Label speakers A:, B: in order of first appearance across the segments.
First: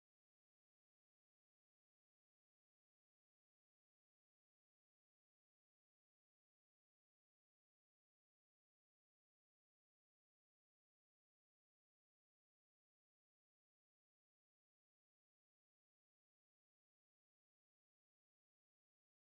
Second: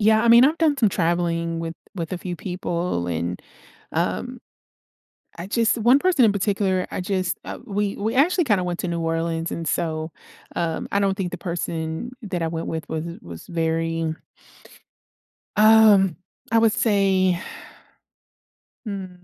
A: Yeah, I mean, I've done some traveling with with a few people and, um, I just one person in particular, I just, uh we we actually kinda went to New Orleans and so, um, I don't think the person that I went with was was very um, I would say. Hmm.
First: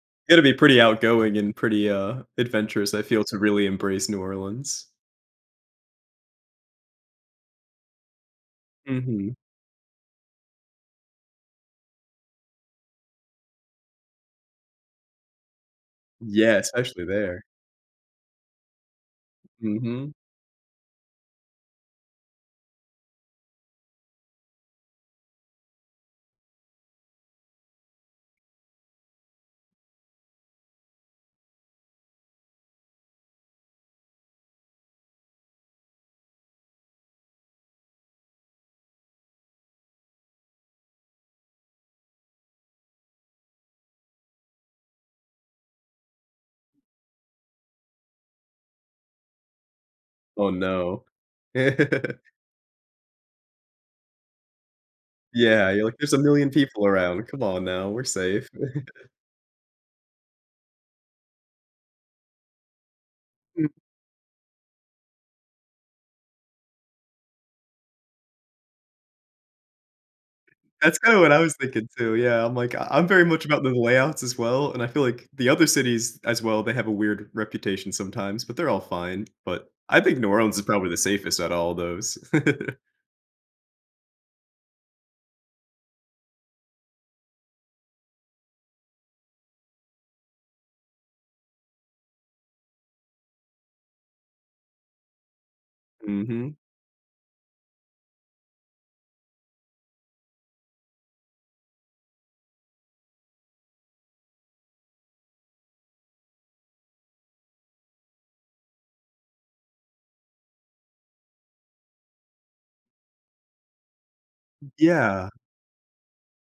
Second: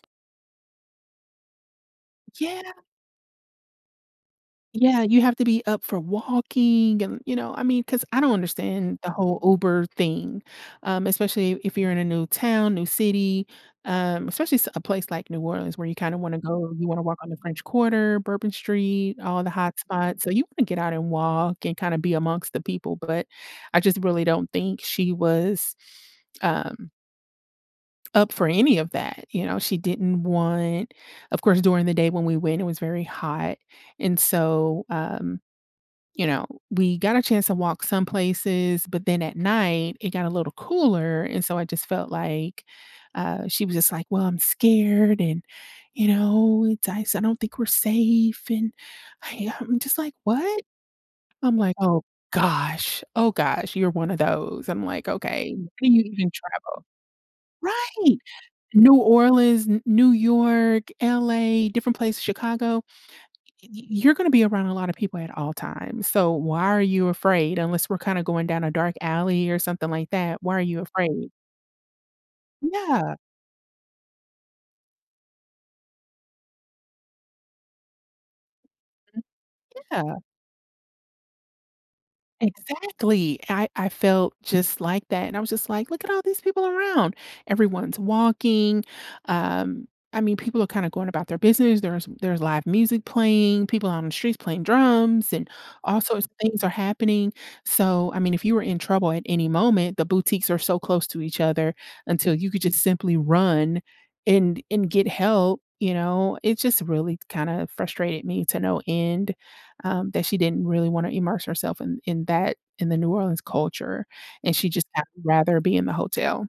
B: Gotta be pretty outgoing and pretty, uh,
A: Yeah
B: adventurous, I feel, to really embrace New Orleans.
A: Yeah, you have to be up for walking and, you know, I mean, 'cause I don't understand the
B: Mhm.
A: whole Uber thing, um, especially if you're in a new town, new city, um, especially s a place like New Orleans where you kinda wanna
B: Yeah,
A: go you wanna
B: especially
A: walk on the
B: there.
A: French Quarter, Bourbon Street, all the
B: Mhm.
A: hotspots, so you wanna get out and walk, and kinda be amongst the people, but I just really don't think she was, um up for any of that, you know, she didn't want of course during the day when we went, it was very hot, and so, um, you know, we got a chance to walk some places, but then at night it got a little cooler, and so I just felt like, uh, she was just like, "Well, I'm scared, and you know, it's I s I don't think we're safe," and I am just like,
B: Oh,
A: "What?"
B: no.
A: I'm like, "Oh gosh, oh gosh, you're one of those." I'm like, "Okay,
B: Yeah, you're
A: can
B: like,
A: you
B: "There's a
A: even
B: million
A: travel?"
B: people around. Come on now, we're
A: Right!
B: safe."
A: New Orleans, N New York, LA, different places Chicago.
B: Mm.
A: Y y you're gonna be around a lotta people at all times, so why are you afraid? Unless we're kinda going down a dark alley or something like that, why are you
B: That's kinda
A: afraid?
B: what I was thinking too. Yeah, I'm like, I I'm
A: Yeah.
B: very much about the layouts as well, and I feel like the other cities, as well, they have a weird reputation sometimes, but they're all fine, but,
A: Mhm.
B: I
A: Yeah.
B: think New Orleans is probably the safest outta all those.
A: Exactly! I I felt just like that and I was just like, "Look at all these people around!" Everyone's walking, um, I mean, people are kinda going about their business, there's there's live music playing, people out on the streets playing drums, and all sorts of
B: Mhm.
A: things are happening, so, I mean, if you were in trouble at any moment, the boutiques are so close to each other until you could just simply run and and get help, you know, it just really kinda frustrated me to no end, um, that she didn't really wanna immerse herself in in that in the New Orleans culture, and she just had
B: Yeah.
A: rather be in the hotel.